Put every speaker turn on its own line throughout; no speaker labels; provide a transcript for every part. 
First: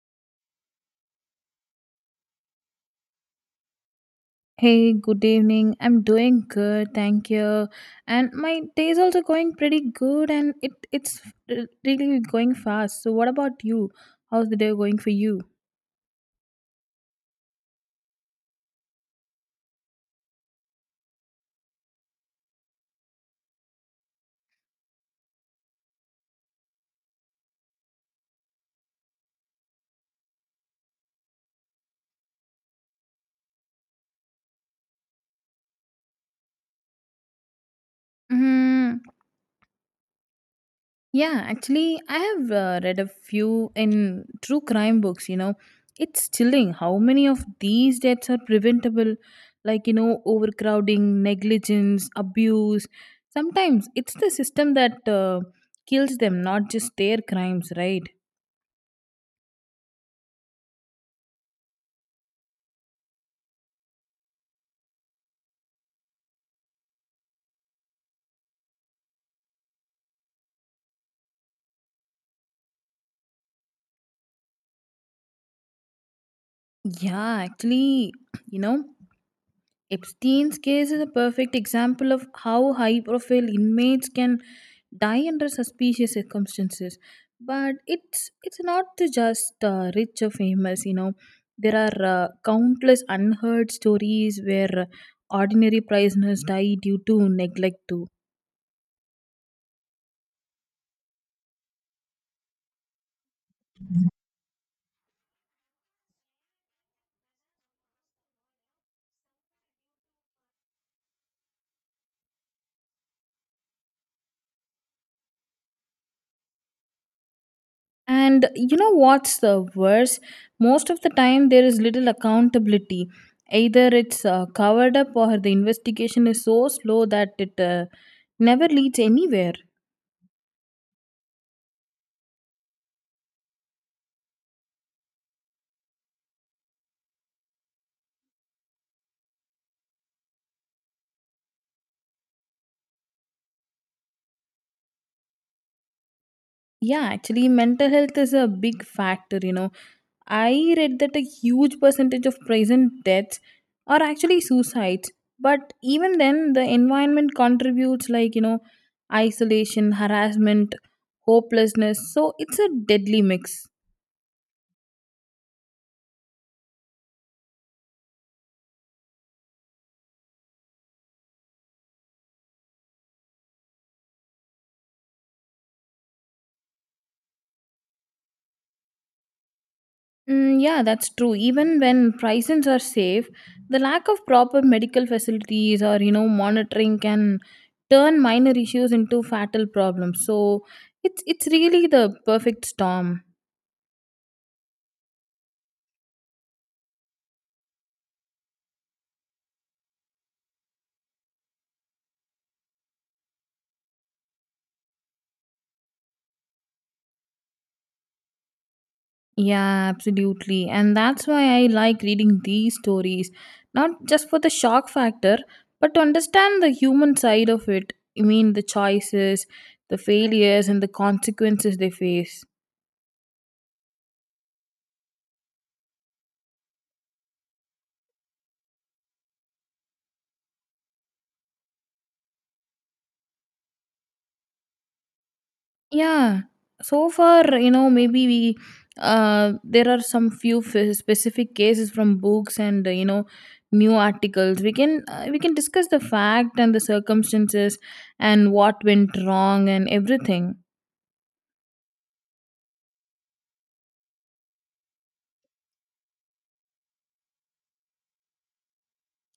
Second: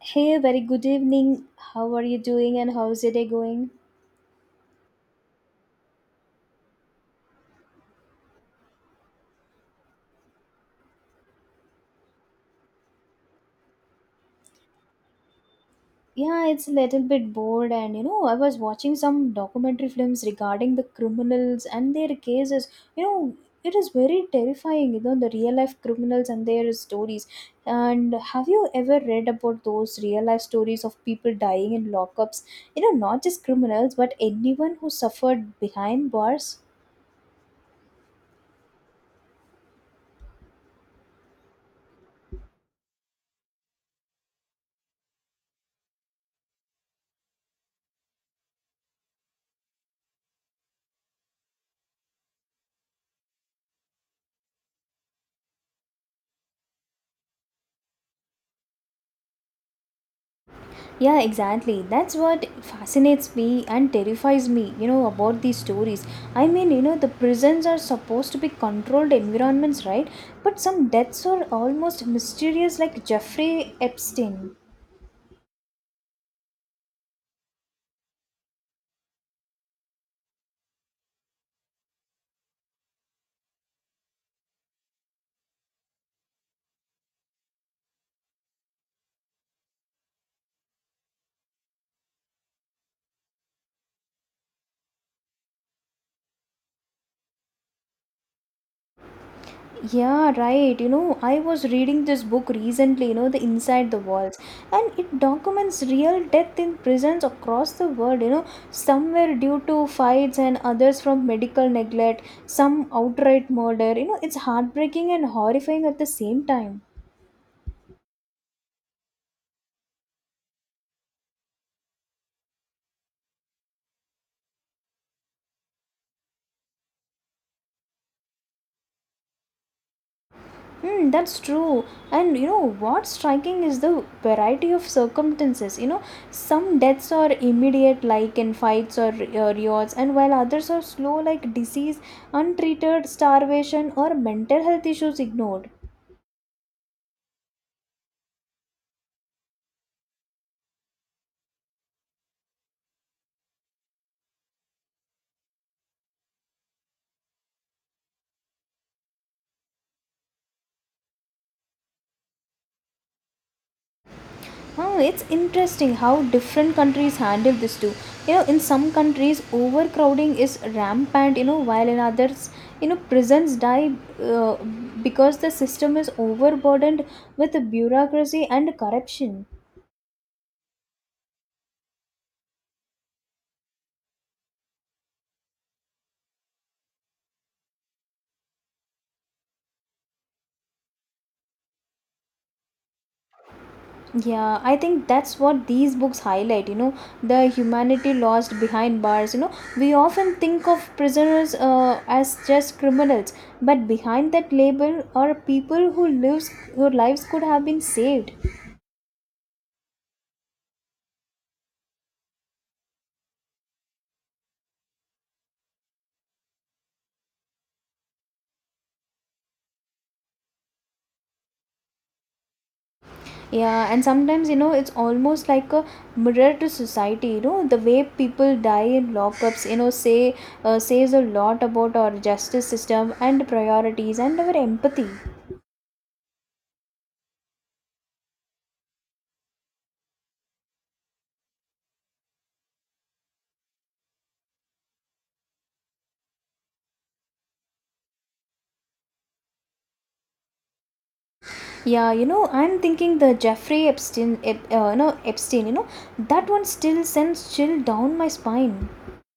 Hey, very good evening. How are you doing and how's your day going?
Hey, good evening. I'm doing good, thank you. And my day is also going pretty good, and it's really going fast. So, what about you? How's the day going for you?
Yeah, it's a little bit bored and you know, I was watching some documentary films regarding the criminals and their cases. You know, it is very terrifying, you know, the real life criminals and their stories. And have you ever read about those real life stories of people dying in lockups? You know, not just criminals, but anyone who suffered behind bars?
Mm, yeah, actually, I have read a few in true crime books. You know, it's chilling how many of these deaths are preventable, like, you know, overcrowding, negligence, abuse. Sometimes it's the system that kills them, not just their crimes, right?
Yeah, exactly. That's what fascinates me and terrifies me, you know, about these stories. I mean, you know, the prisons are supposed to be controlled environments, right? But some deaths are almost mysterious, like Jeffrey Epstein.
Yeah, actually, you know, Epstein's case is a perfect example of how high profile inmates can die under suspicious circumstances. But it's not to just rich or famous, you know. There are countless unheard stories where ordinary prisoners die due to neglect too.
Yeah, right. You know, I was reading this book recently, you know, The Inside the Walls, and it documents real death in prisons across the world, you know, some were due to fights and others from medical neglect, some outright murder. You know, it's heartbreaking and horrifying at the same time.
And you know what's the worst? Most of the time, there is little accountability. Either it's covered up or the investigation is so slow that it never leads anywhere.
Hmm, that's true. And you know what's striking is the variety of circumstances. You know, some deaths are immediate, like in fights or riots, and while others are slow, like disease, untreated, starvation, or mental health issues ignored.
Yeah, actually, mental health is a big factor. You know, I read that a huge percentage of prison deaths are actually suicides. But even then, the environment contributes, like, you know, isolation, harassment, hopelessness. So it's a deadly mix.
Oh, it's interesting how different countries handle this too. You know, in some countries, overcrowding is rampant. You know, while in others, you know, prisons die uh, because the system is overburdened with bureaucracy and corruption.
Mm, yeah, that's true. Even when prices are safe, the lack of proper medical facilities or you know monitoring can turn minor issues into fatal problems. So it's really the perfect storm.
Yeah, I think that's what these books highlight, you know, the humanity lost behind bars. You know, we often think of prisoners as just criminals, but behind that label are people who lives whose lives could have been saved.
Yeah, absolutely. And that's why I like reading these stories, not just for the shock factor, but to understand the human side of it. I mean, the choices, the failures, and the consequences they face.
Yeah, and sometimes you know it's almost like a mirror to society. You know the way people die in lockups. You know say says a lot about our justice system and priorities and our empathy.
Yeah. So far, you know, maybe we there are some few specific cases from books and you know new articles we can discuss the fact and the circumstances and what went wrong and everything.
Yeah, you know I'm thinking the Jeffrey Epstein, no Epstein. You know that one still sends chill down my spine.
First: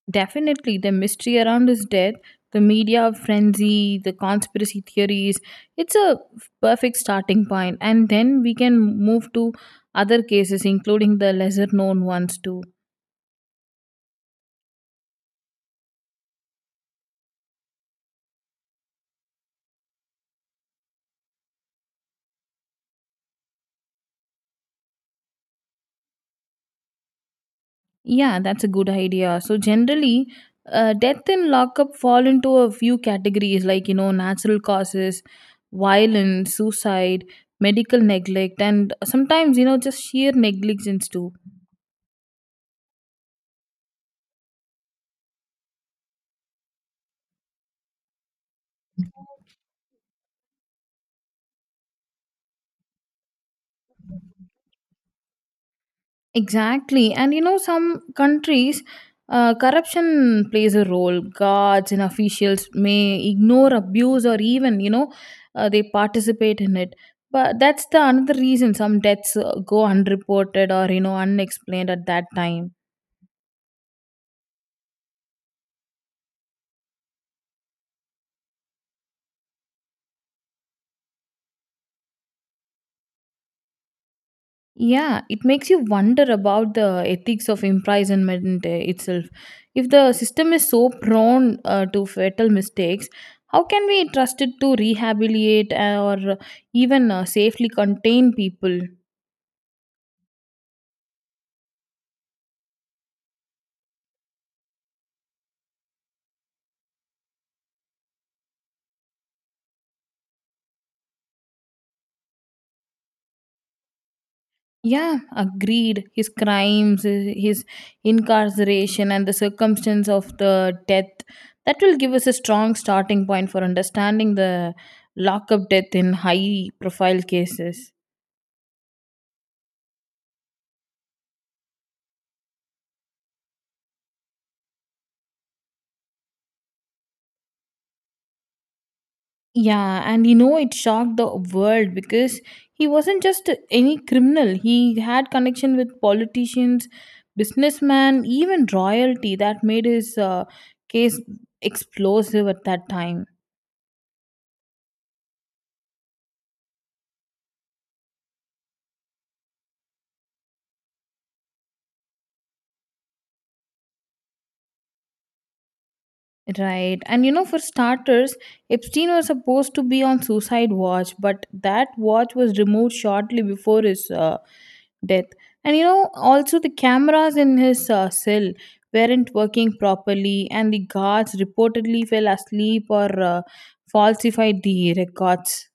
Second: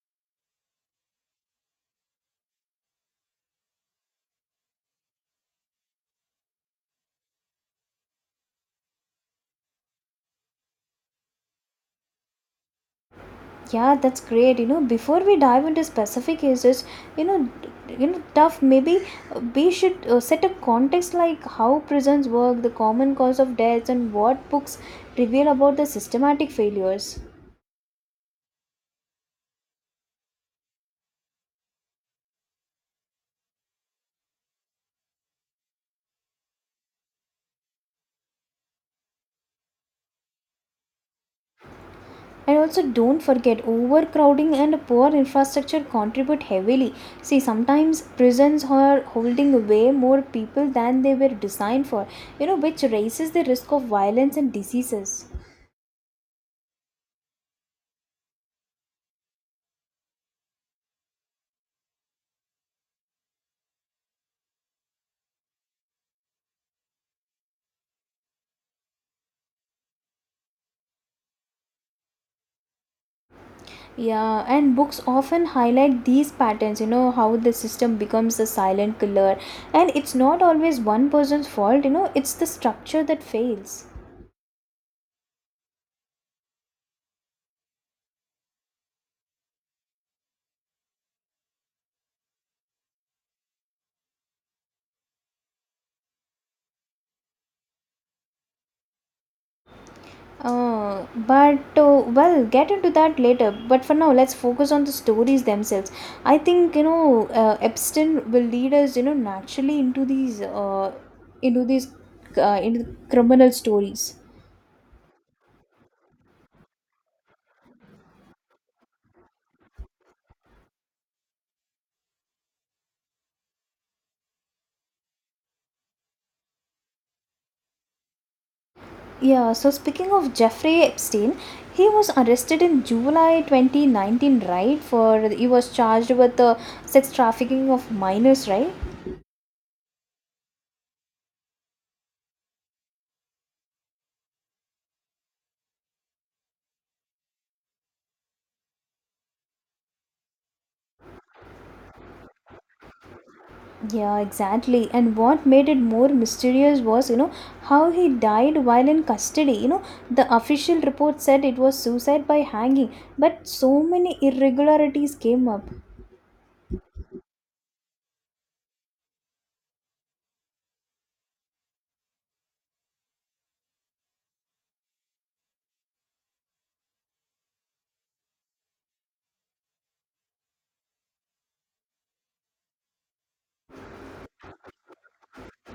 Definitely the mystery around his death, the media frenzy, the conspiracy theories, it's a perfect starting point, and then we can move to other cases including the lesser known ones too.
Yeah, that's great. You know, before we dive into specific cases, you know, you know, tough. Maybe we should set a context like how prisons work, the common cause of deaths, and what books reveal about the systematic failures.
Yeah, that's a good idea. So generally, death and lockup fall into a few categories like you know natural causes, violence, suicide, medical neglect, and sometimes you know just sheer negligence too.
And also, don't forget overcrowding and poor infrastructure contribute heavily. See, sometimes prisons are holding way more people than they were designed for. You know, which raises the risk of violence and diseases.
Exactly, and you know some countries. Corruption plays a role. Guards and officials may ignore abuse or even, you know, they participate in it. But that's the another reason some deaths go unreported or, you know, unexplained at that time.
Yeah, and books often highlight these patterns, you know, how the system becomes a silent killer. And it's not always one person's fault, you know, it's the structure that fails.
Yeah, it makes you wonder about the ethics of imprisonment itself. If the system is so prone to fatal mistakes, how can we trust it to rehabilitate or even safely contain people?
But well, get into that later. But for now, let's focus on the stories themselves. I think you know, Epstein will lead us, you know, naturally into these, into these, into criminal stories.
Yeah, agreed. His crimes, his incarceration, and the circumstance of the death, that will give us a strong starting point for understanding the lockup death in high profile cases.
Yeah, so speaking of Jeffrey Epstein, he was arrested in July 2019, right? For he was charged with the sex trafficking of minors, right?
Yeah, and you know, it shocked the world because he wasn't just any criminal. He had connection with politicians, businessmen, even royalty that made his case explosive at that time.
Yeah, exactly. And what made it more mysterious was, you know, how he died while in custody. You know, the official report said it was suicide by hanging, but so many irregularities came up.
Right. And you know, for starters, Epstein was supposed to be on suicide watch, but that watch was removed shortly before his death. And you know, also the cameras in his cell weren't working properly, and the guards reportedly fell asleep or falsified the records.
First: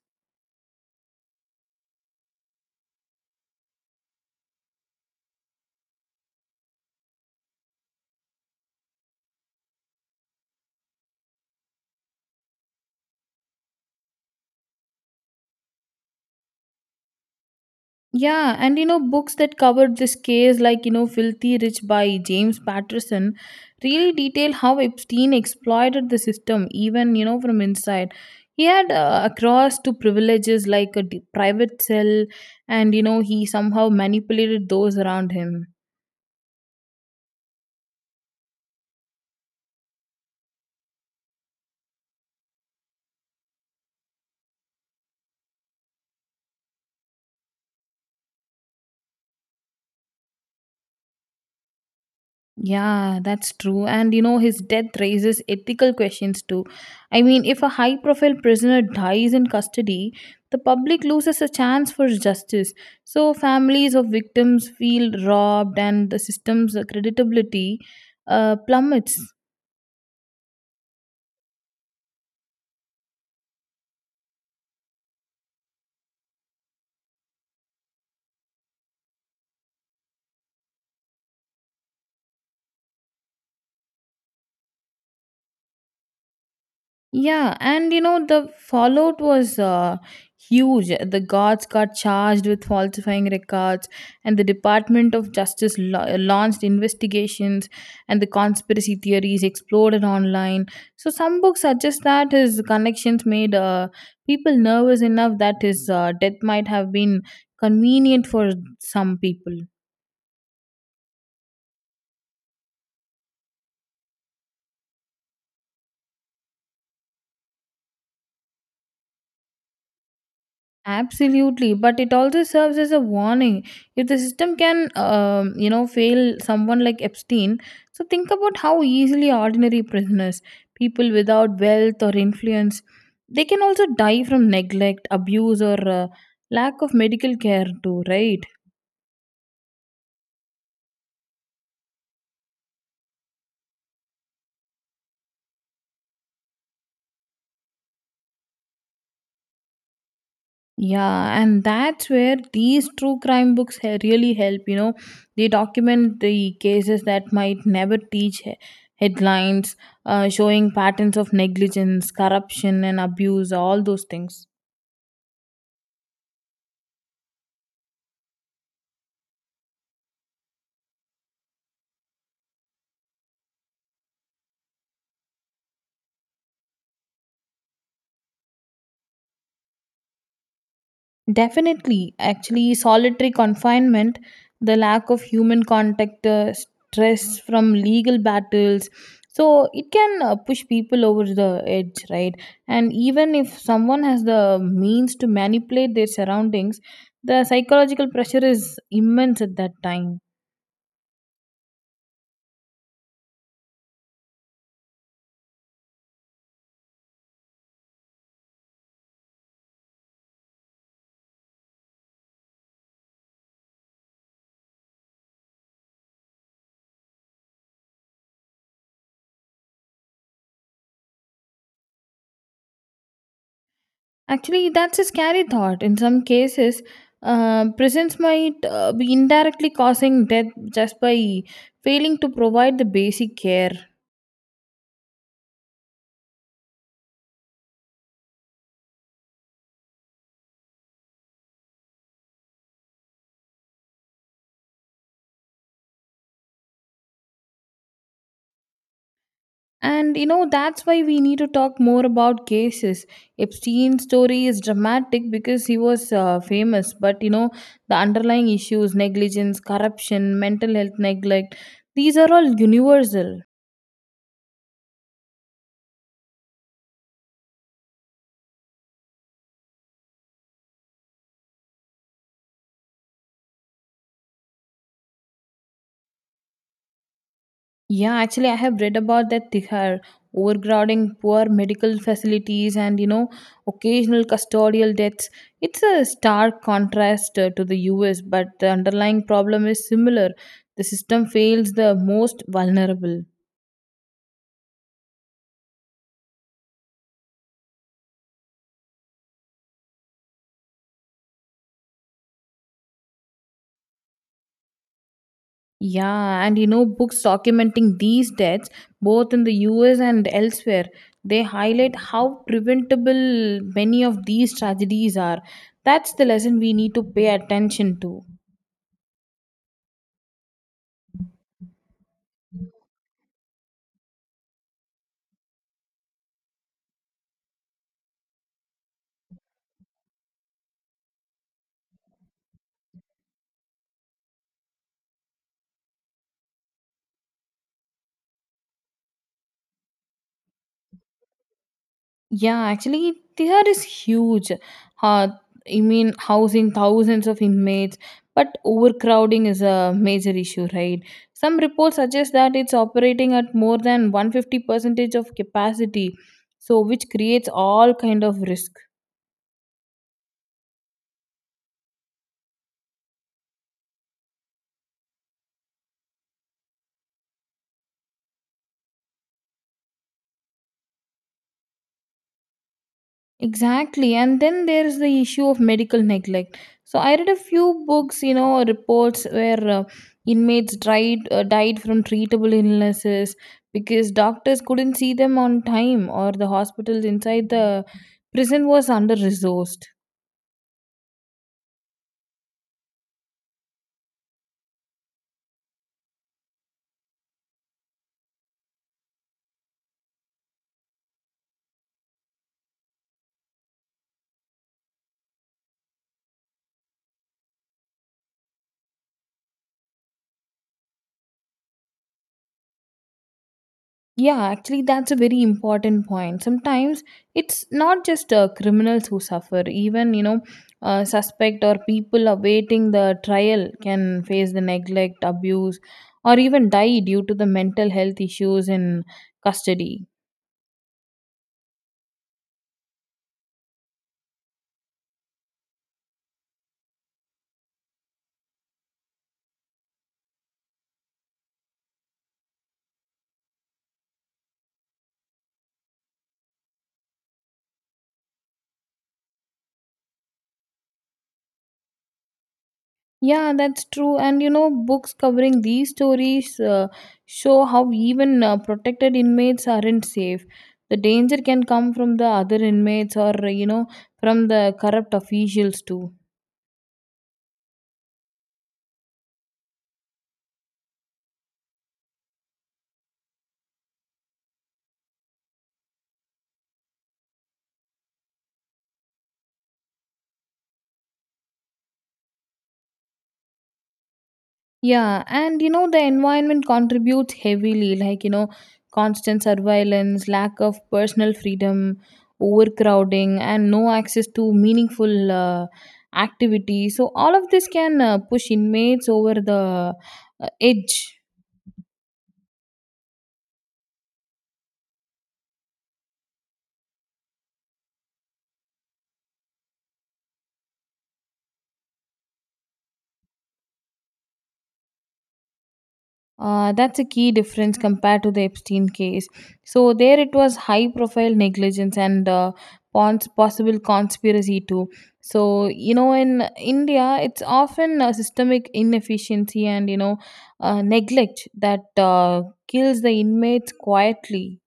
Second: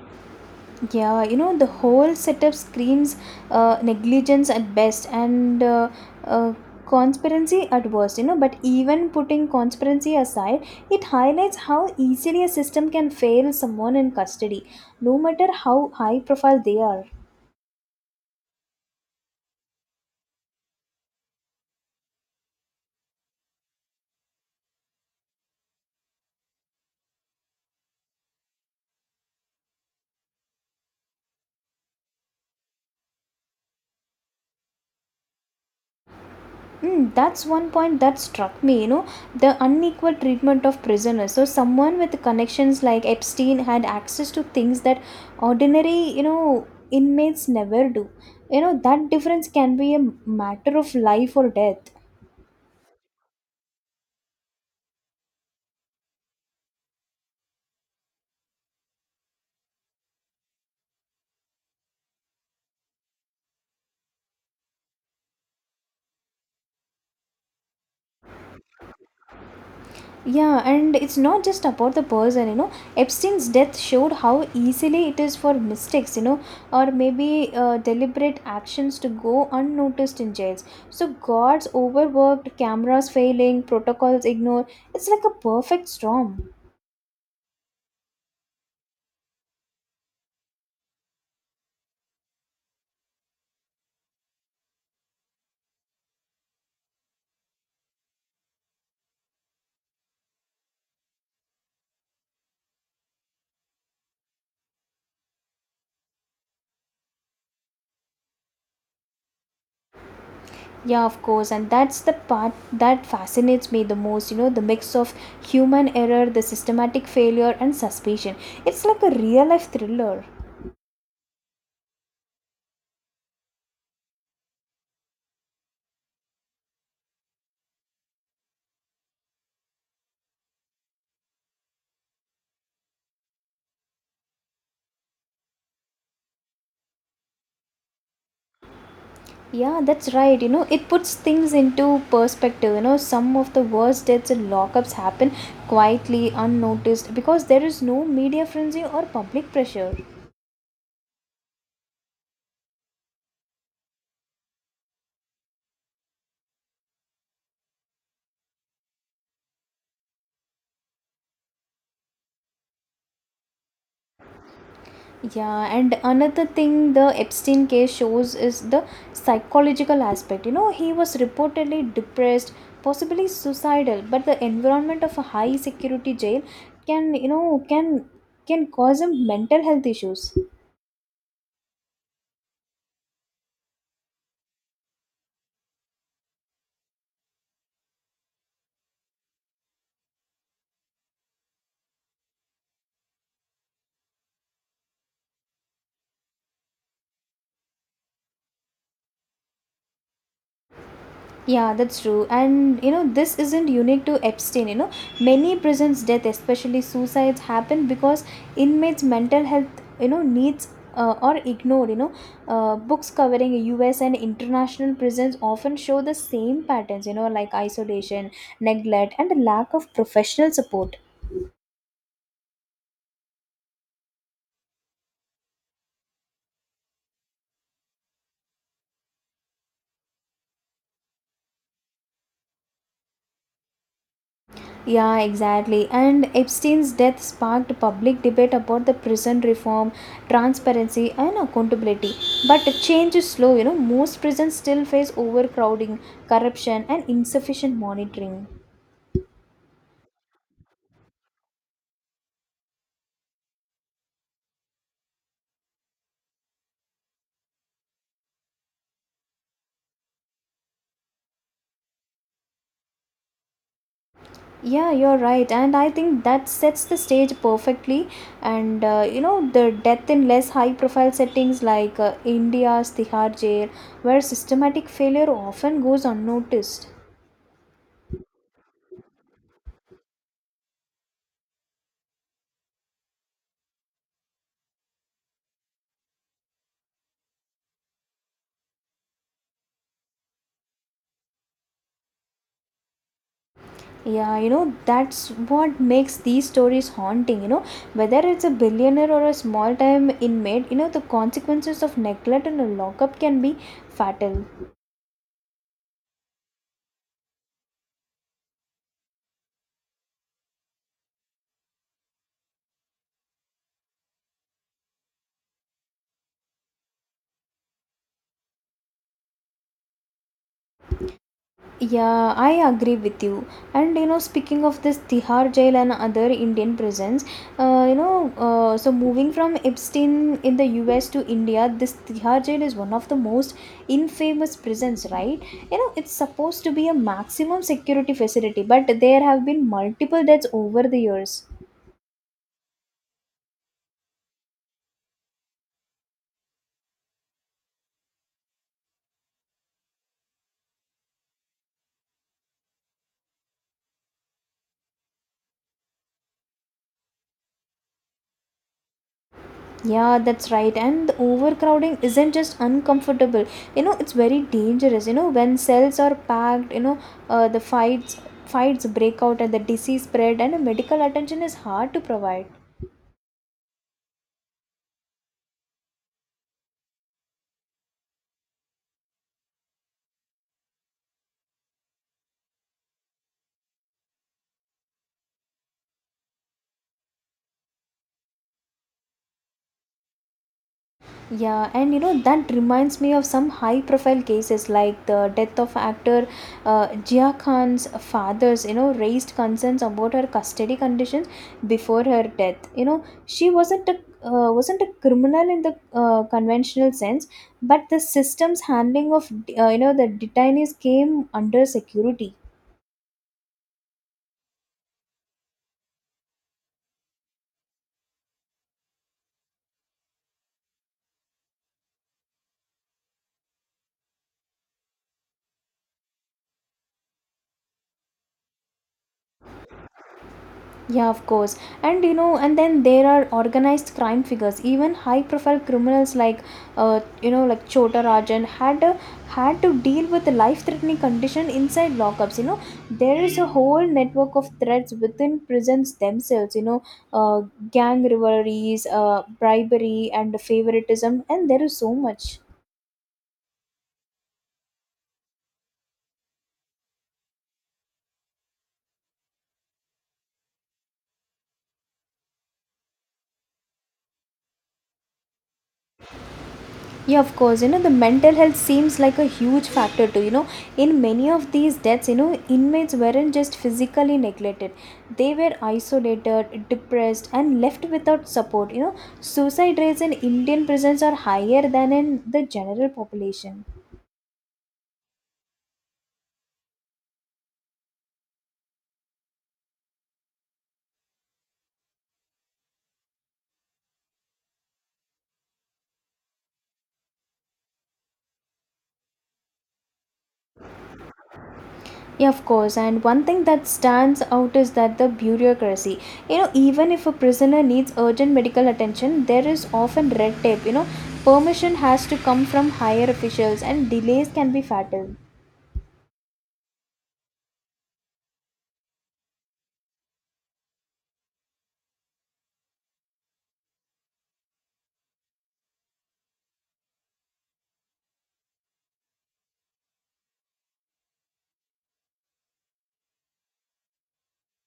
Yeah, you know, the whole setup screams negligence at best and uh, conspiracy at worst, you know. But even putting conspiracy aside, it highlights how easily a system can fail someone in custody, no matter how high profile they are.
Yeah, and you know, books that covered this case, like, you know, Filthy Rich by James Patterson, really detail how Epstein exploited the system, even, you know, from inside. He had across to privileges like a private cell, and, you know, he somehow manipulated those around him.
Mm, that's one point that struck me, you know, the unequal treatment of prisoners. So, someone with connections like Epstein had access to things that ordinary, you know, inmates never do. You know, that difference can be a matter of life or death.
Yeah, that's true. And you know, his death raises ethical questions too. I mean, if a high profile prisoner dies in custody, the public loses a chance for justice. So, families of victims feel robbed and the system's credibility plummets.
Yeah, and it's not just about the person, you know. Epstein's death showed how easily it is for mistakes, you know, or maybe deliberate actions to go unnoticed in jails. So, guards overworked, cameras failing, protocols ignored. It's like a perfect storm.
Yeah, and you know, the fallout was huge. The guards got charged with falsifying records, and the Department of Justice launched investigations, and the conspiracy theories exploded online. So, some books suggest that his connections made people nervous enough that his death might have been convenient for some people.
Yeah, of course, and that's the part that fascinates me the most, you know, the mix of human error, the systematic failure, and suspicion. It's like a real life thriller.
Absolutely, but it also serves as a warning. If the system can, you know, fail someone like Epstein, so think about how easily ordinary prisoners, people without wealth or influence, they can also die from neglect, abuse, or lack of medical care too, right?
Yeah, that's right. You know, it puts things into perspective. You know, some of the worst deaths and lockups happen quietly, unnoticed, because there is no media frenzy or public pressure.
Yeah, and that's where these true crime books really help. You know, they document the cases that might never teach headlines, showing patterns of negligence, corruption, and abuse, all those things.
Yeah, and another thing the Epstein case shows is the psychological aspect. You know, he was reportedly depressed, possibly suicidal, but the environment of a high security jail can, you know, can cause him mental health issues.
Definitely. Actually, solitary confinement, the lack of human contact, stress from legal battles. So it can push people over the edge, right? And even if someone has the means to manipulate their surroundings, the psychological pressure is immense at that time.
Yeah, that's true. And you know, this isn't unique to Epstein. You know, many prisons' death, especially suicides, happen because inmates' mental health, you know, needs are ignored. You know, books covering U.S. and international prisons often show the same patterns. You know, like isolation, neglect, and a lack of professional support.
Actually, that's a scary thought. In some cases, prisons might be indirectly causing death just by failing to provide the basic care.
Yeah, exactly. And Epstein's death sparked public debate about the prison reform, transparency, and accountability. But the change is slow, you know. Most prisons still face overcrowding, corruption, and insufficient monitoring.
And you know, that's why we need to talk more about cases. Epstein's story is dramatic because he was famous, but you know, the underlying issues negligence, corruption, mental health neglect, these are all universal.
Yeah, you're right. And I think that sets the stage perfectly. And you know, the death in less high profile settings like India's Tihar jail, where systematic failure often goes unnoticed.
Yeah, actually, I have read about that Tihar, overcrowding, poor medical facilities, and you know, occasional custodial deaths. It's a stark contrast to the US, but the underlying problem is similar. The system fails the most vulnerable.
Yeah, you know, that's what makes these stories haunting. You know, whether it's a billionaire or a small time inmate, you know, the consequences of neglect and a lockup can be fatal.
Yeah, and you know, books documenting these deaths, both in the US and elsewhere, they highlight how preventable many of these tragedies are. That's the lesson we need to pay attention to.
Yeah, I agree with you. And you know, speaking of this Tihar jail and other Indian prisons, so moving from Epstein in the US to India, this Tihar jail is one of the most infamous prisons, right? You know, it's supposed to be a maximum security facility, but there have been multiple deaths over the years.
Yeah, actually, there is huge. Uh, I mean, housing thousands of inmates, but overcrowding is a major issue, right? Some reports suggest that it's operating at more than 150 percentage of capacity, so which creates all kind of risk.
Yeah, that's right. And the overcrowding isn't just uncomfortable. You know, it's very dangerous. You know, when cells are packed, you know, the fights break out and the disease spread and medical attention is hard to provide.
Exactly. And then there's the issue of medical neglect. So I read a few books, you know, reports where uh, inmates died from treatable illnesses because doctors couldn't see them on time or the hospitals inside the prison was under resourced.
Yeah, and you know that reminds me of some high-profile cases like the death of actor Jia Khan's father's. You know, raised concerns about her custody conditions before her death. You know, she wasn't a criminal in the conventional sense, but the system's handling of you know the detainees came under security.
Yeah, actually, that's a very important point. Sometimes it's not just criminals who suffer, even, you know, suspect or people awaiting the trial can face the neglect, abuse, or even die due to the mental health issues in custody.
Yeah, of course. And you know, and then there are organized crime figures. Even high-profile criminals like, you know, like Chota Rajan had to deal with the life-threatening condition inside lockups. You know, there is a whole network of threats within prisons themselves. You know, uh, gang rivalries, bribery, and favoritism, and there is so much.
Yeah, that's true. And, you know, books covering these stories show how even protected inmates aren't safe. The danger can come from the other inmates or, you know, from the corrupt officials too.
Yeah, of course. You know, the mental health seems like a huge factor too. You know, in many of these deaths, you know, inmates weren't just physically neglected, they were isolated, depressed, and left without support. You know, suicide rates in Indian prisons are higher than in the general population.
Yeah, and you know, the environment contributes heavily, like, you know, constant surveillance, lack of personal freedom, overcrowding, and no access to meaningful activity. So, all of this can push inmates over the edge.
Yeah, of course. And one thing that stands out is that the bureaucracy. You know, even if a prisoner needs urgent medical attention, there is often red tape. You know, permission has to come from higher officials, and delays can be fatal.
That's a key difference compared to the Epstein case. So there it was high profile negligence and possible conspiracy too. So you know in India it's often a systemic inefficiency and you know neglect that kills the inmates quietly.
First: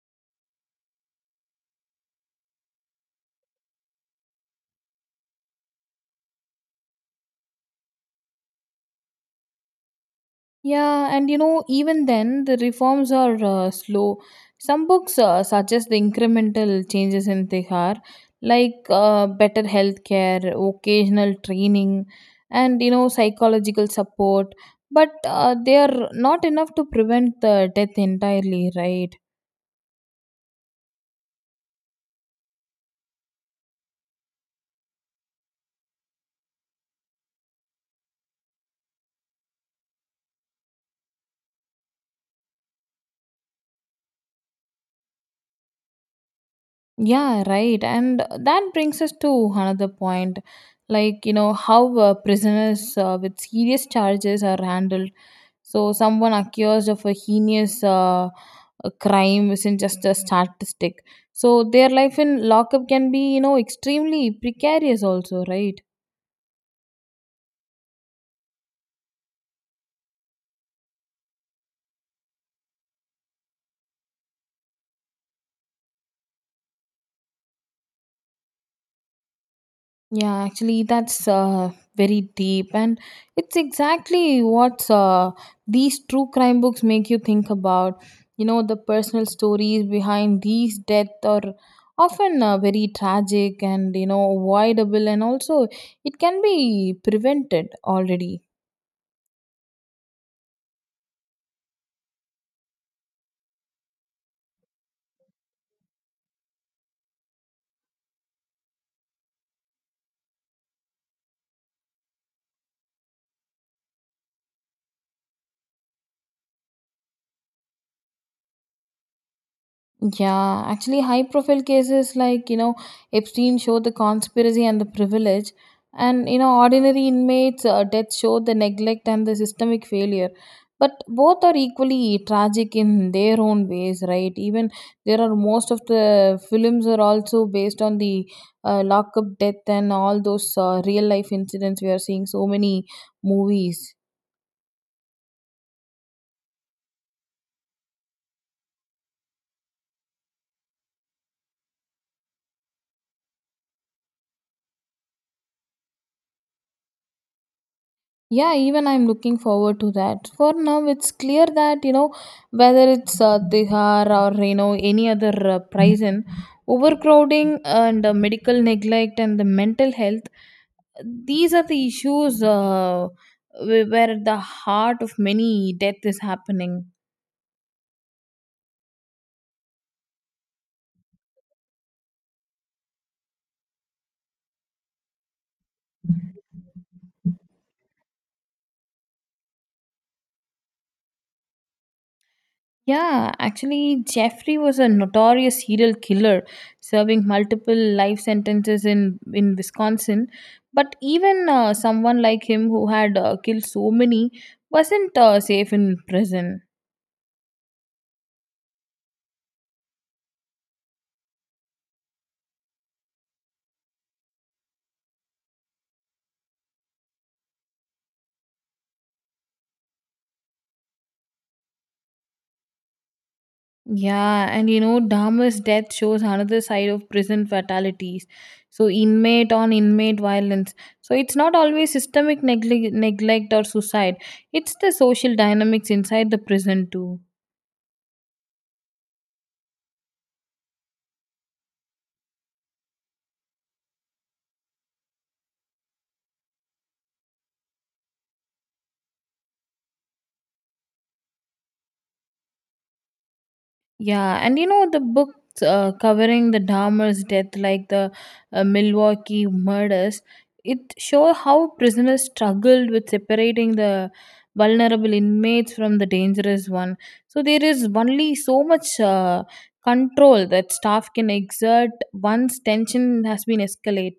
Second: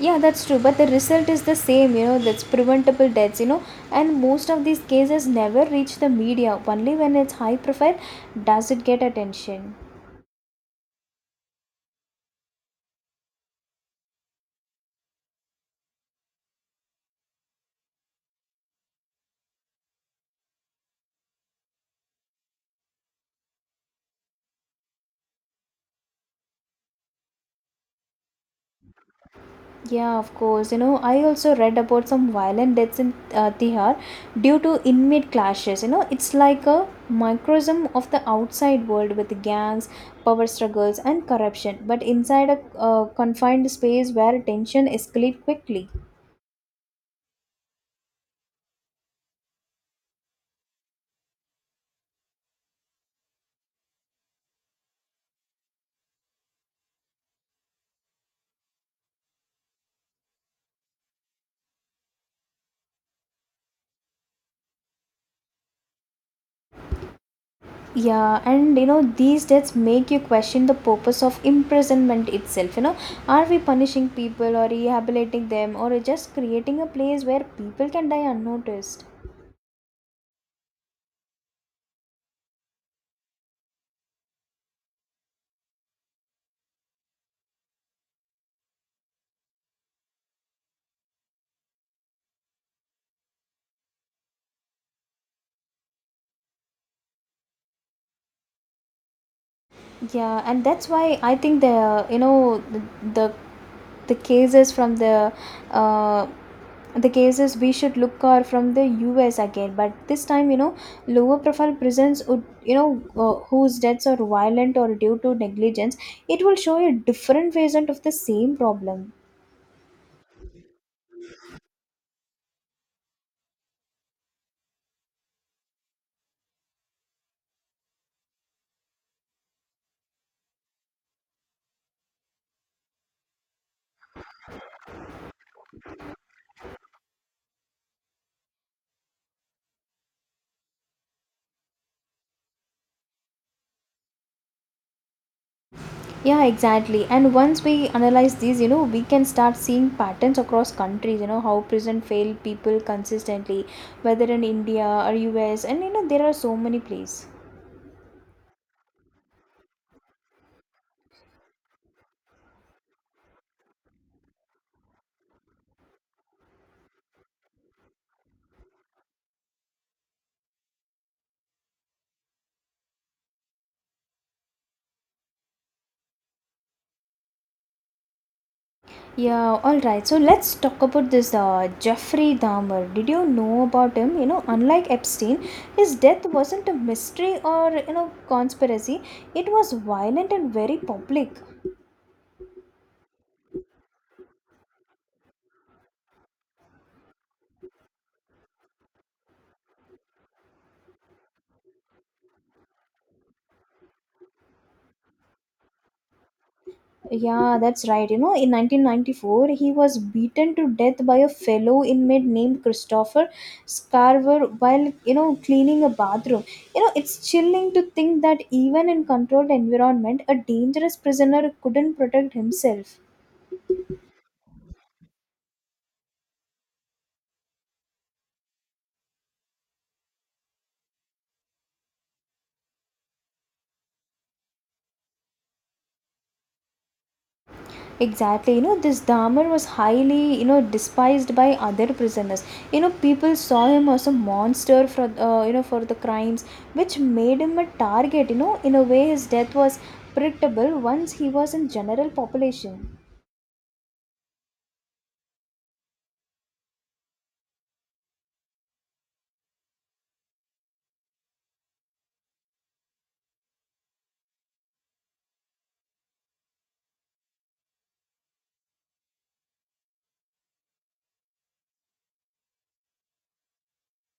Yeah, that's true. But the result is the same. You know, that's preventable deaths. You know, and most of these cases never reach the media. Only when it's high profile does it get attention.
Yeah, and you know, even then, the reforms are slow. Some books suggest the incremental changes in Tihar, like better healthcare, vocational training, and you know, psychological support, but they are not enough to prevent the death entirely, right?
Yeah, of course. You know, I also read about some violent deaths in Tihar due to inmate clashes. You know, it's like a microcosm of the outside world with gangs, power struggles, and corruption, but inside a confined space where tension escalates quickly.
Yeah, right. And that brings us to another point like, you know, how prisoners with serious charges are handled. So, someone accused of a heinous a crime isn't just a statistic. So, their life in lockup can be, you know, extremely precarious, also, right?
Yeah, and you know, these deaths make you question the purpose of imprisonment itself. You know, are we punishing people or rehabilitating them or just creating a place where people can die unnoticed?
Yeah, actually, that's very deep, and it's exactly what these true crime books make you think about. You know, the personal stories behind these deaths are often very tragic and you know avoidable, and also it can be prevented already.
Yeah, and that's why I think the, the cases from the uh, the cases we should look are from the U.S. again, but this time you know lower profile prisons would you know whose deaths are violent or due to negligence. It will show a different version of the same problem.
Yeah, actually, high profile cases like, you know, Epstein show the conspiracy and the privilege, and, you know, ordinary inmates' death show the neglect and the systemic failure. But both are equally tragic in their own ways, right? Even there are most of the films are also based on the lockup death and all those real life incidents. We are seeing so many movies.
Yeah, exactly. And once we analyze these, you know, we can start seeing patterns across countries, you know, how prison fail people consistently, whether in India or US, and you know, there are so many places.
Yeah, even I'm looking forward to that. For now, it's clear that you know whether it's Tihar or you know any other prison, overcrowding and medical neglect and the mental health. These are the issues where at the heart of many death is happening.
Yeah, all right. So let's talk about this Jeffrey Dahmer. Did you know about him? You know, unlike Epstein, his death wasn't a mystery or, you know, conspiracy. It was violent and very public.
Yeah, actually, Jeffrey was a notorious serial killer, serving multiple life sentences in Wisconsin. But even someone like him, who had killed so many, wasn't safe in prison.
Yeah, that's right. You know, in 1994, he was beaten to death by a fellow inmate named Christopher Scarver while, you know, cleaning a bathroom. You know, it's chilling to think that even in controlled environment, a dangerous prisoner couldn't protect himself.
Yeah, and you know, Dahmer's death shows another side of prison fatalities. So, inmate on inmate violence. So, it's not always neglect or suicide, it's the social dynamics inside the prison, too.
Exactly, you know, this Dahmer was highly, you know, despised by other prisoners. You know, people saw him as a monster for, you know, for the crimes, which made him a target. You know, in a way, his death was predictable once he was in general population.
Yeah, and you know the books covering the Dahmer's death, like the Milwaukee murders, it show how prisoners struggled with separating the vulnerable inmates from the dangerous one. So there is only so much control that staff can exert once tension has been escalated.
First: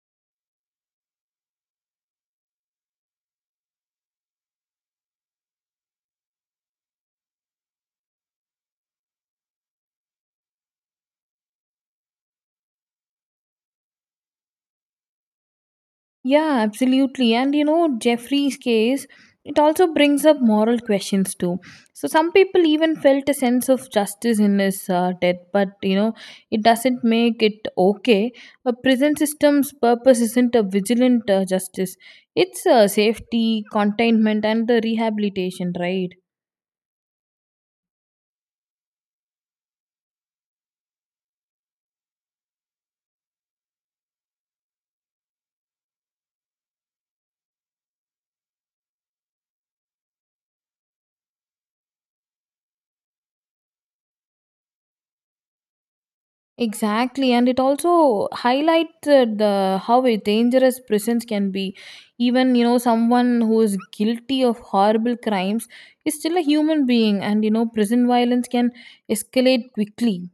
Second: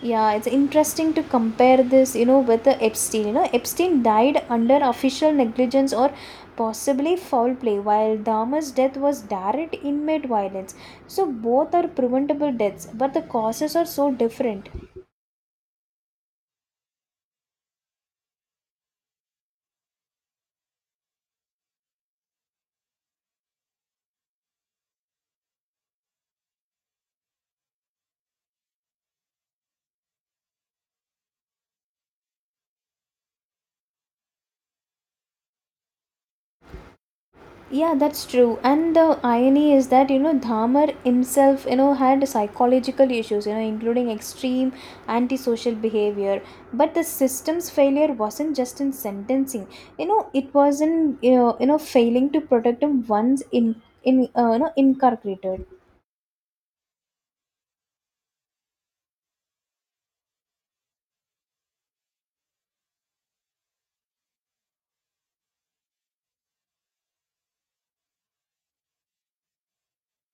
Yeah, it's interesting to compare this, you know, with the Epstein. You know, Epstein died under official negligence or possibly foul play, while Dahmer's death was direct inmate violence. So both are preventable deaths, but the causes are so different.
Yeah, absolutely. And you know, Jeffrey's case, it also brings up moral questions too. So, some people even felt a sense of justice in his death, but you know, it doesn't make it okay. A prison system's purpose isn't a vigilant justice, it's safety, containment, and the rehabilitation, right?
Yeah, that's true. And the irony is that, you know, Dharma himself, you know, had psychological issues, you know, including extreme antisocial behavior. But the system's failure wasn't just in sentencing. You know, it wasn't, you know failing to protect him once in, you know, incarcerated.
Exactly, and it also highlighted the how a dangerous prisons can be. Even you know, someone who is guilty of horrible crimes is still a human being, and you know, prison violence can escalate quickly.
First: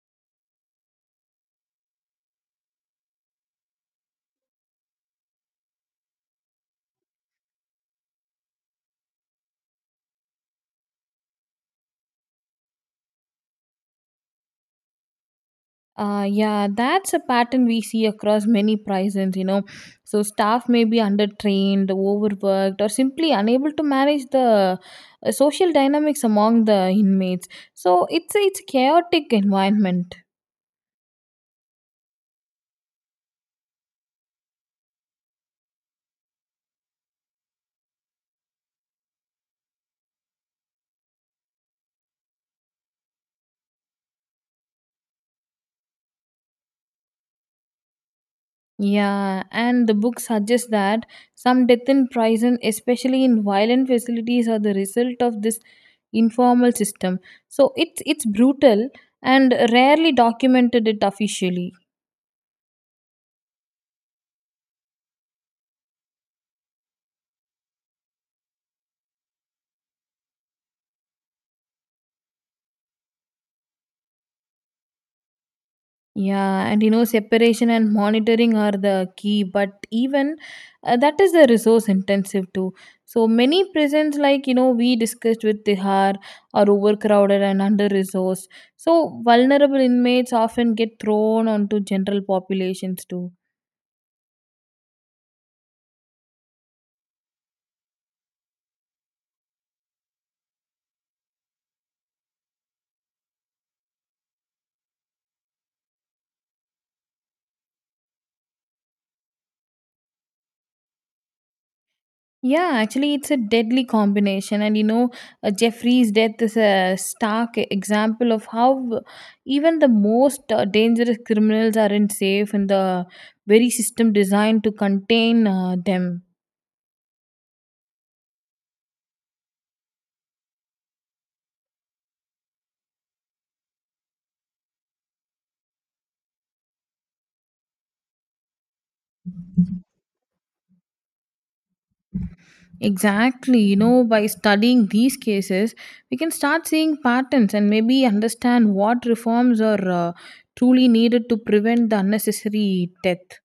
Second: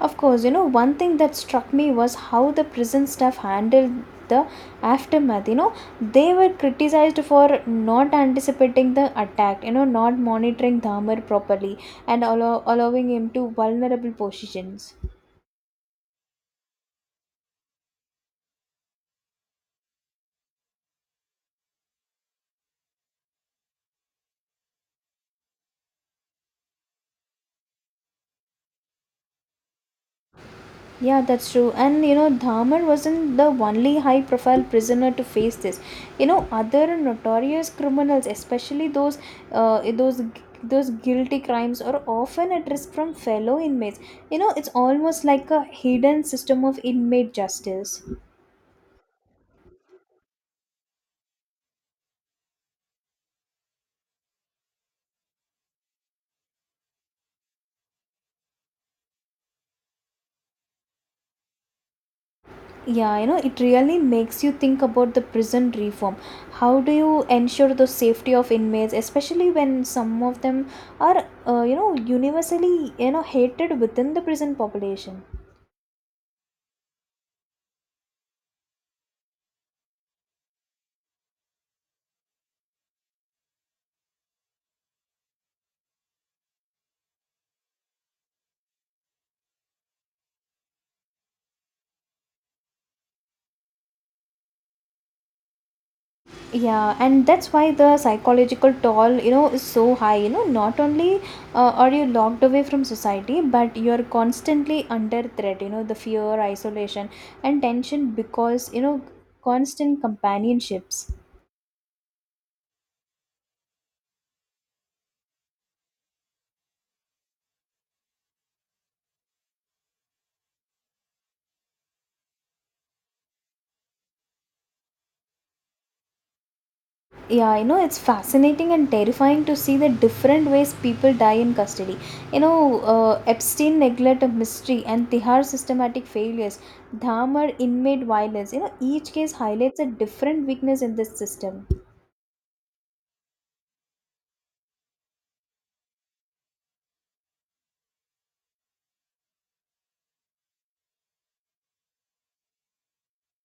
Of course, you know, one thing that struck me was how the prison staff handled the aftermath. You know, they were criticized for not anticipating the attack, you know, not monitoring Dhamar properly and allowing him to vulnerable positions.
Yeah, that's a pattern we see across many prisons. You know, so staff may be undertrained, overworked, or simply unable to manage the social dynamics among the inmates. So it's a chaotic environment.
Yeah, that's true. And you know, Dahmer wasn't the only high profile prisoner to face this. You know, other notorious criminals, especially uh, those those guilty crimes are often at risk from fellow inmates. You know, it's almost like a hidden system of inmate justice.
Yeah, and the book suggests that some death in prison, especially in violent facilities, are the result of this informal system. So it's brutal and rarely documented it officially.
Yeah, you know, it really makes you think about the prison reform. How do you ensure the safety of inmates, especially when some of them are, you know, universally, you know, hated within the prison population?
Yeah, and you know, separation and monitoring are the key, but even that is the resource intensive too. So many prisons, like you know, we discussed with Tihar, are overcrowded and under resourced. So vulnerable inmates often get thrown onto general populations too.
Yeah, and that's why the psychological toll, you know, is so high. You know, not only are you locked away from society, but you're constantly under threat, you know, the fear, isolation, and tension because, you know, constant companionships.
Yeah, actually, it's a deadly combination. And you know, Jeffrey's death is a stark example of how even the most dangerous criminals aren't safe in the very system designed to contain them.
Yeah, you know, it's fascinating and terrifying to see the different ways people die in custody. You know, Epstein neglect of mystery and Tihar systematic failures, Dahmer inmate violence. You know, each case highlights a different weakness in this system.
Exactly. You know, by studying these cases, we can start seeing patterns and maybe understand what reforms are truly needed to prevent the unnecessary death.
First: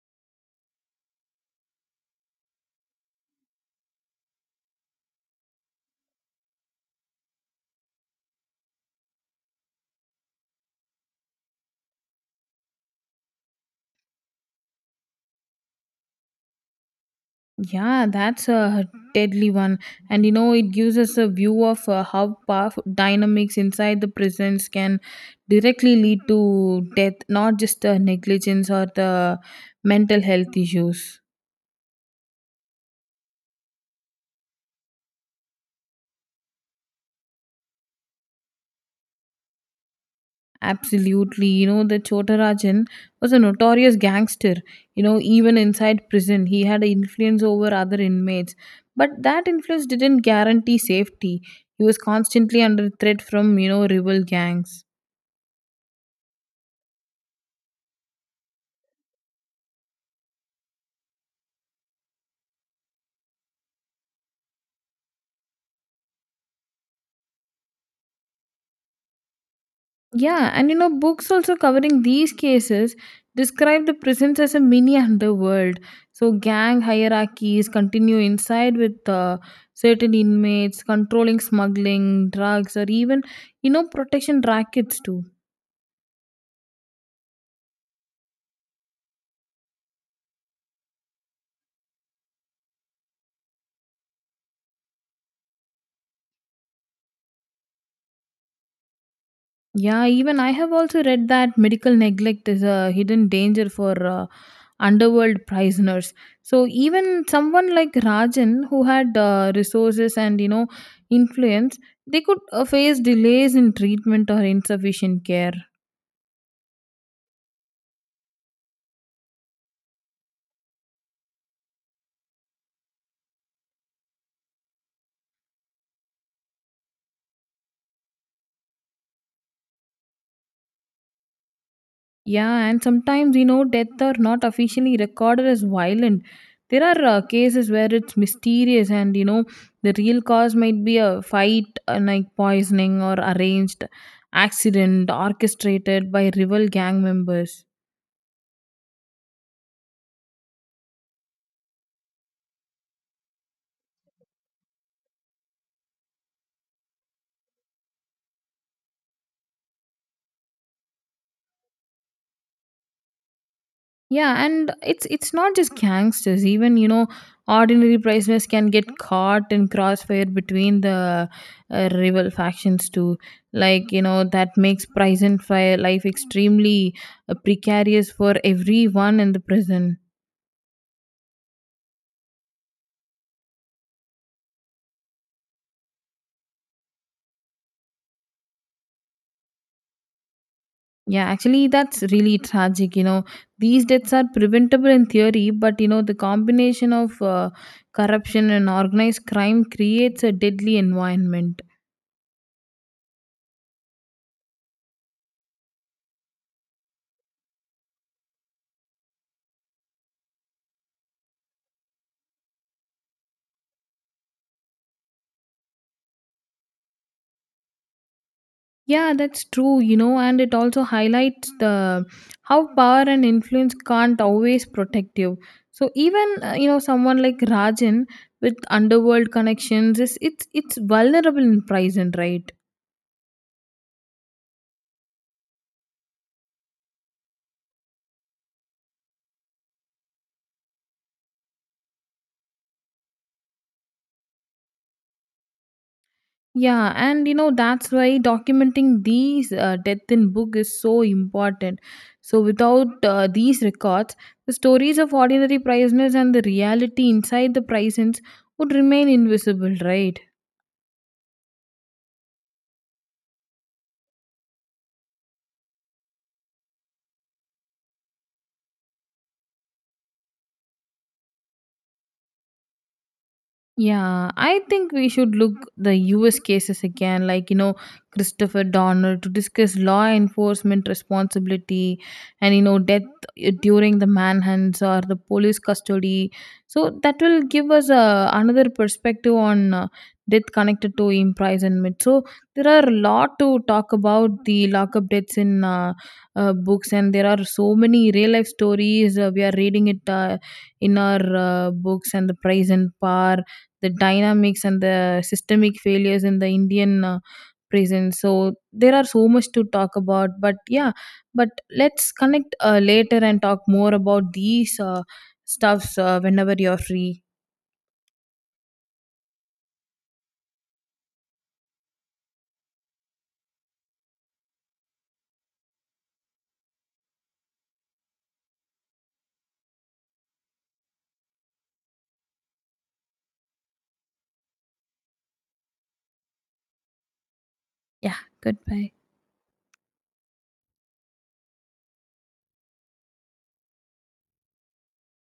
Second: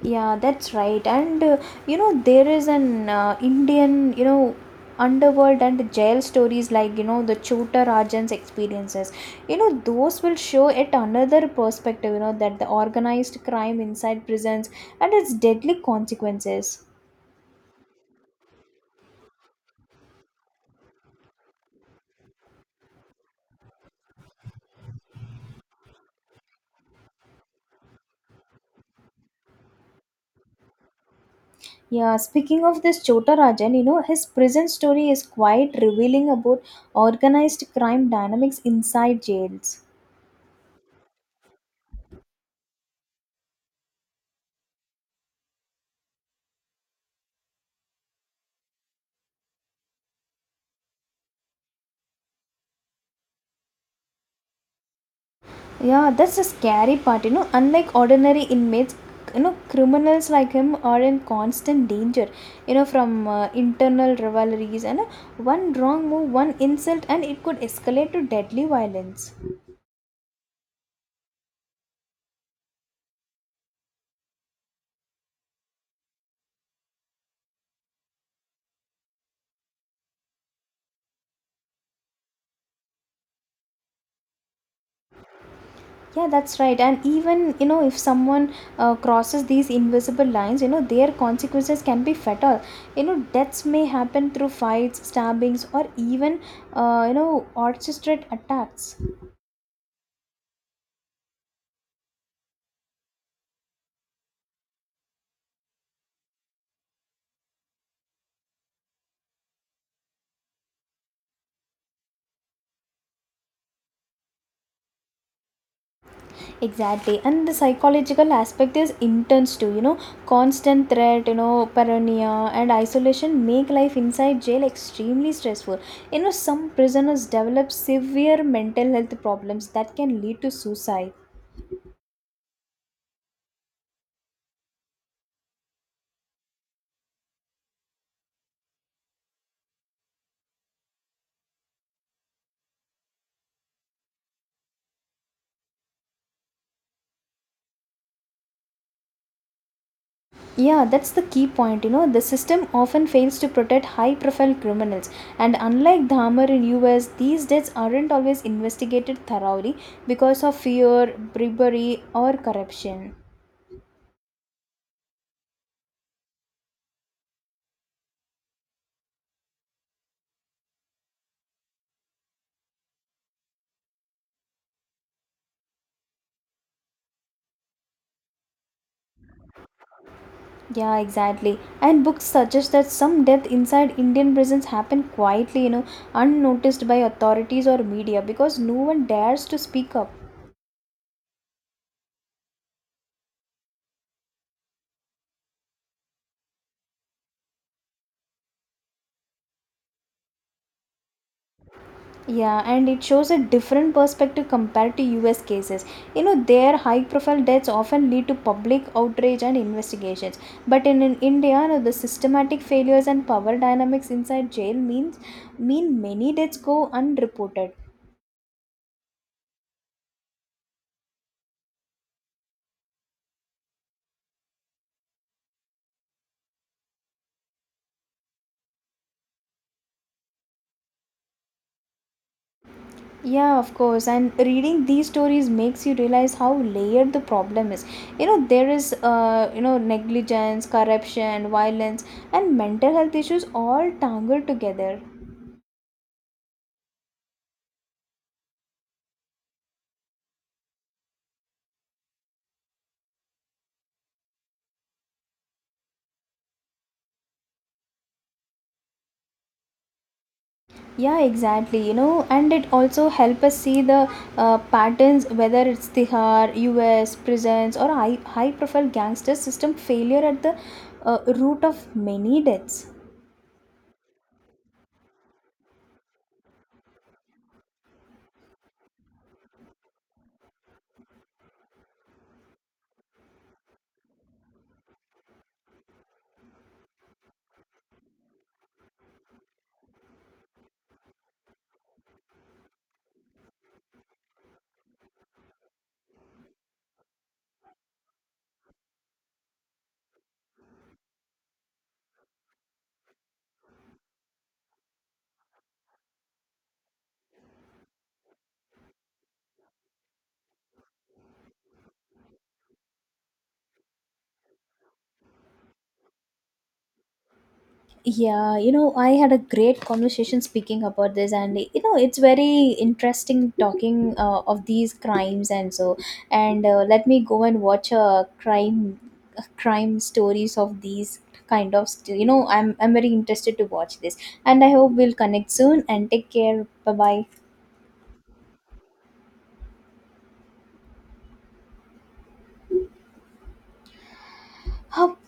Yeah, that's right. And you know, there is an Indian, you know, underworld and jail stories like, you know, the Chota Rajan's experiences. You know, those will show it another perspective, you know, that the organized crime inside prisons and its deadly consequences.
Yeah, that's a deadly one. And you know, it gives us a view of how power dynamics inside the prisons can directly lead to death, not just the negligence or the mental health issues.
Yeah, speaking of this Chota Rajan, you know, his prison story is quite revealing about organized crime dynamics inside jails.
Absolutely. You know, the Chotarajan was a notorious gangster. You know, even inside prison, he had influence over other inmates. But that influence didn't guarantee safety. He was constantly under threat from, you know, rival gangs.
Yeah, that's the scary part, you know. Unlike ordinary inmates, you know, criminals like him are in constant danger, you know, from internal rivalries and one wrong move, one insult, and it could escalate to deadly violence.
Yeah, and you know, books also covering these cases describe the prisons as a mini underworld. So, gang hierarchies continue inside with certain inmates controlling smuggling, drugs, or even, you know, protection rackets too.
Yeah, that's right. And even, you know, if someone crosses these invisible lines, you know, their consequences can be fatal. You know, deaths may happen through fights, stabbings, or even, you know, orchestrated attacks.
Yeah, even I have also read that medical neglect is a hidden danger for underworld prisoners. So even someone like Rajan, who had resources and you know influence, they could face delays in treatment or insufficient care.
Exactly, and the psychological aspect is intense too. You know, constant threat, you know, paranoia and isolation make life inside jail extremely stressful. You know, some prisoners develop severe mental health problems that can lead to suicide.
Yeah, and sometimes, you know, deaths are not officially recorded as violent. There are cases where it's mysterious, and you know, the real cause might be a fight, like poisoning, or arranged accident orchestrated by rival gang members.
Yeah, that's the key point. You know, the system often fails to protect high profile criminals, and unlike Dahmer in US, these deaths aren't always investigated thoroughly because of fear, bribery, or corruption.
Yeah, and it's not just gangsters. Even you know, ordinary prisoners can get caught in crossfire between the rival factions too. Like you know, that makes prison fire life extremely precarious for everyone in the prison.
Yeah, exactly. And books suggest that some death inside Indian prisons happen quietly, you know, unnoticed by authorities or media because no one dares to speak up.
Yeah, actually, that's really tragic. You know, these deaths are preventable in theory, but you know, the combination of corruption and organized crime creates a deadly environment.
Yeah, and it shows a different perspective compared to US cases. You know, their high profile deaths often lead to public outrage and investigations. But in India, you know, the systematic failures and power dynamics inside jail mean many deaths go unreported.
Yeah, that's true, you know, and it also highlights the how power and influence can't always protect you. So even you know someone like Rajan with underworld connections is it's vulnerable in prison, right?
Yeah, of course. And reading these stories makes you realize how layered the problem is. You know, there is, you know, negligence, corruption, violence, and mental health issues all tangled together.
Yeah, and you know that's why documenting these death in book is so important. So without these records, the stories of ordinary prisoners and the reality inside the prisons would remain invisible, right?
Yeah, exactly. You know, and it also help us see the patterns, whether it's Tihar, U.S. prisons, or high profile gangster system failure at the root of many deaths.
Yeah, I think we should look the US cases again, like you know, Christopher Donner to discuss law enforcement responsibility and you know, death during the manhunts or the police custody. So that will give us another perspective on death connected to imprisonment. So there are a lot to talk about the lockup deaths in books, and there are so many real life stories. We are reading it in our books and the price and power the dynamics and the systemic failures in the Indian prison. So there are so much to talk about. But yeah, but let's connect later and talk more about these stuffs whenever you're free.
Yeah, you know, I had a great conversation speaking about this, and you know, it's very interesting talking of these crimes and so. And let me go and watch a crime stories of these kind of. You know, I'm very interested to watch this, and I hope we'll connect soon. And take care. Bye
Yeah, goodbye.
bye.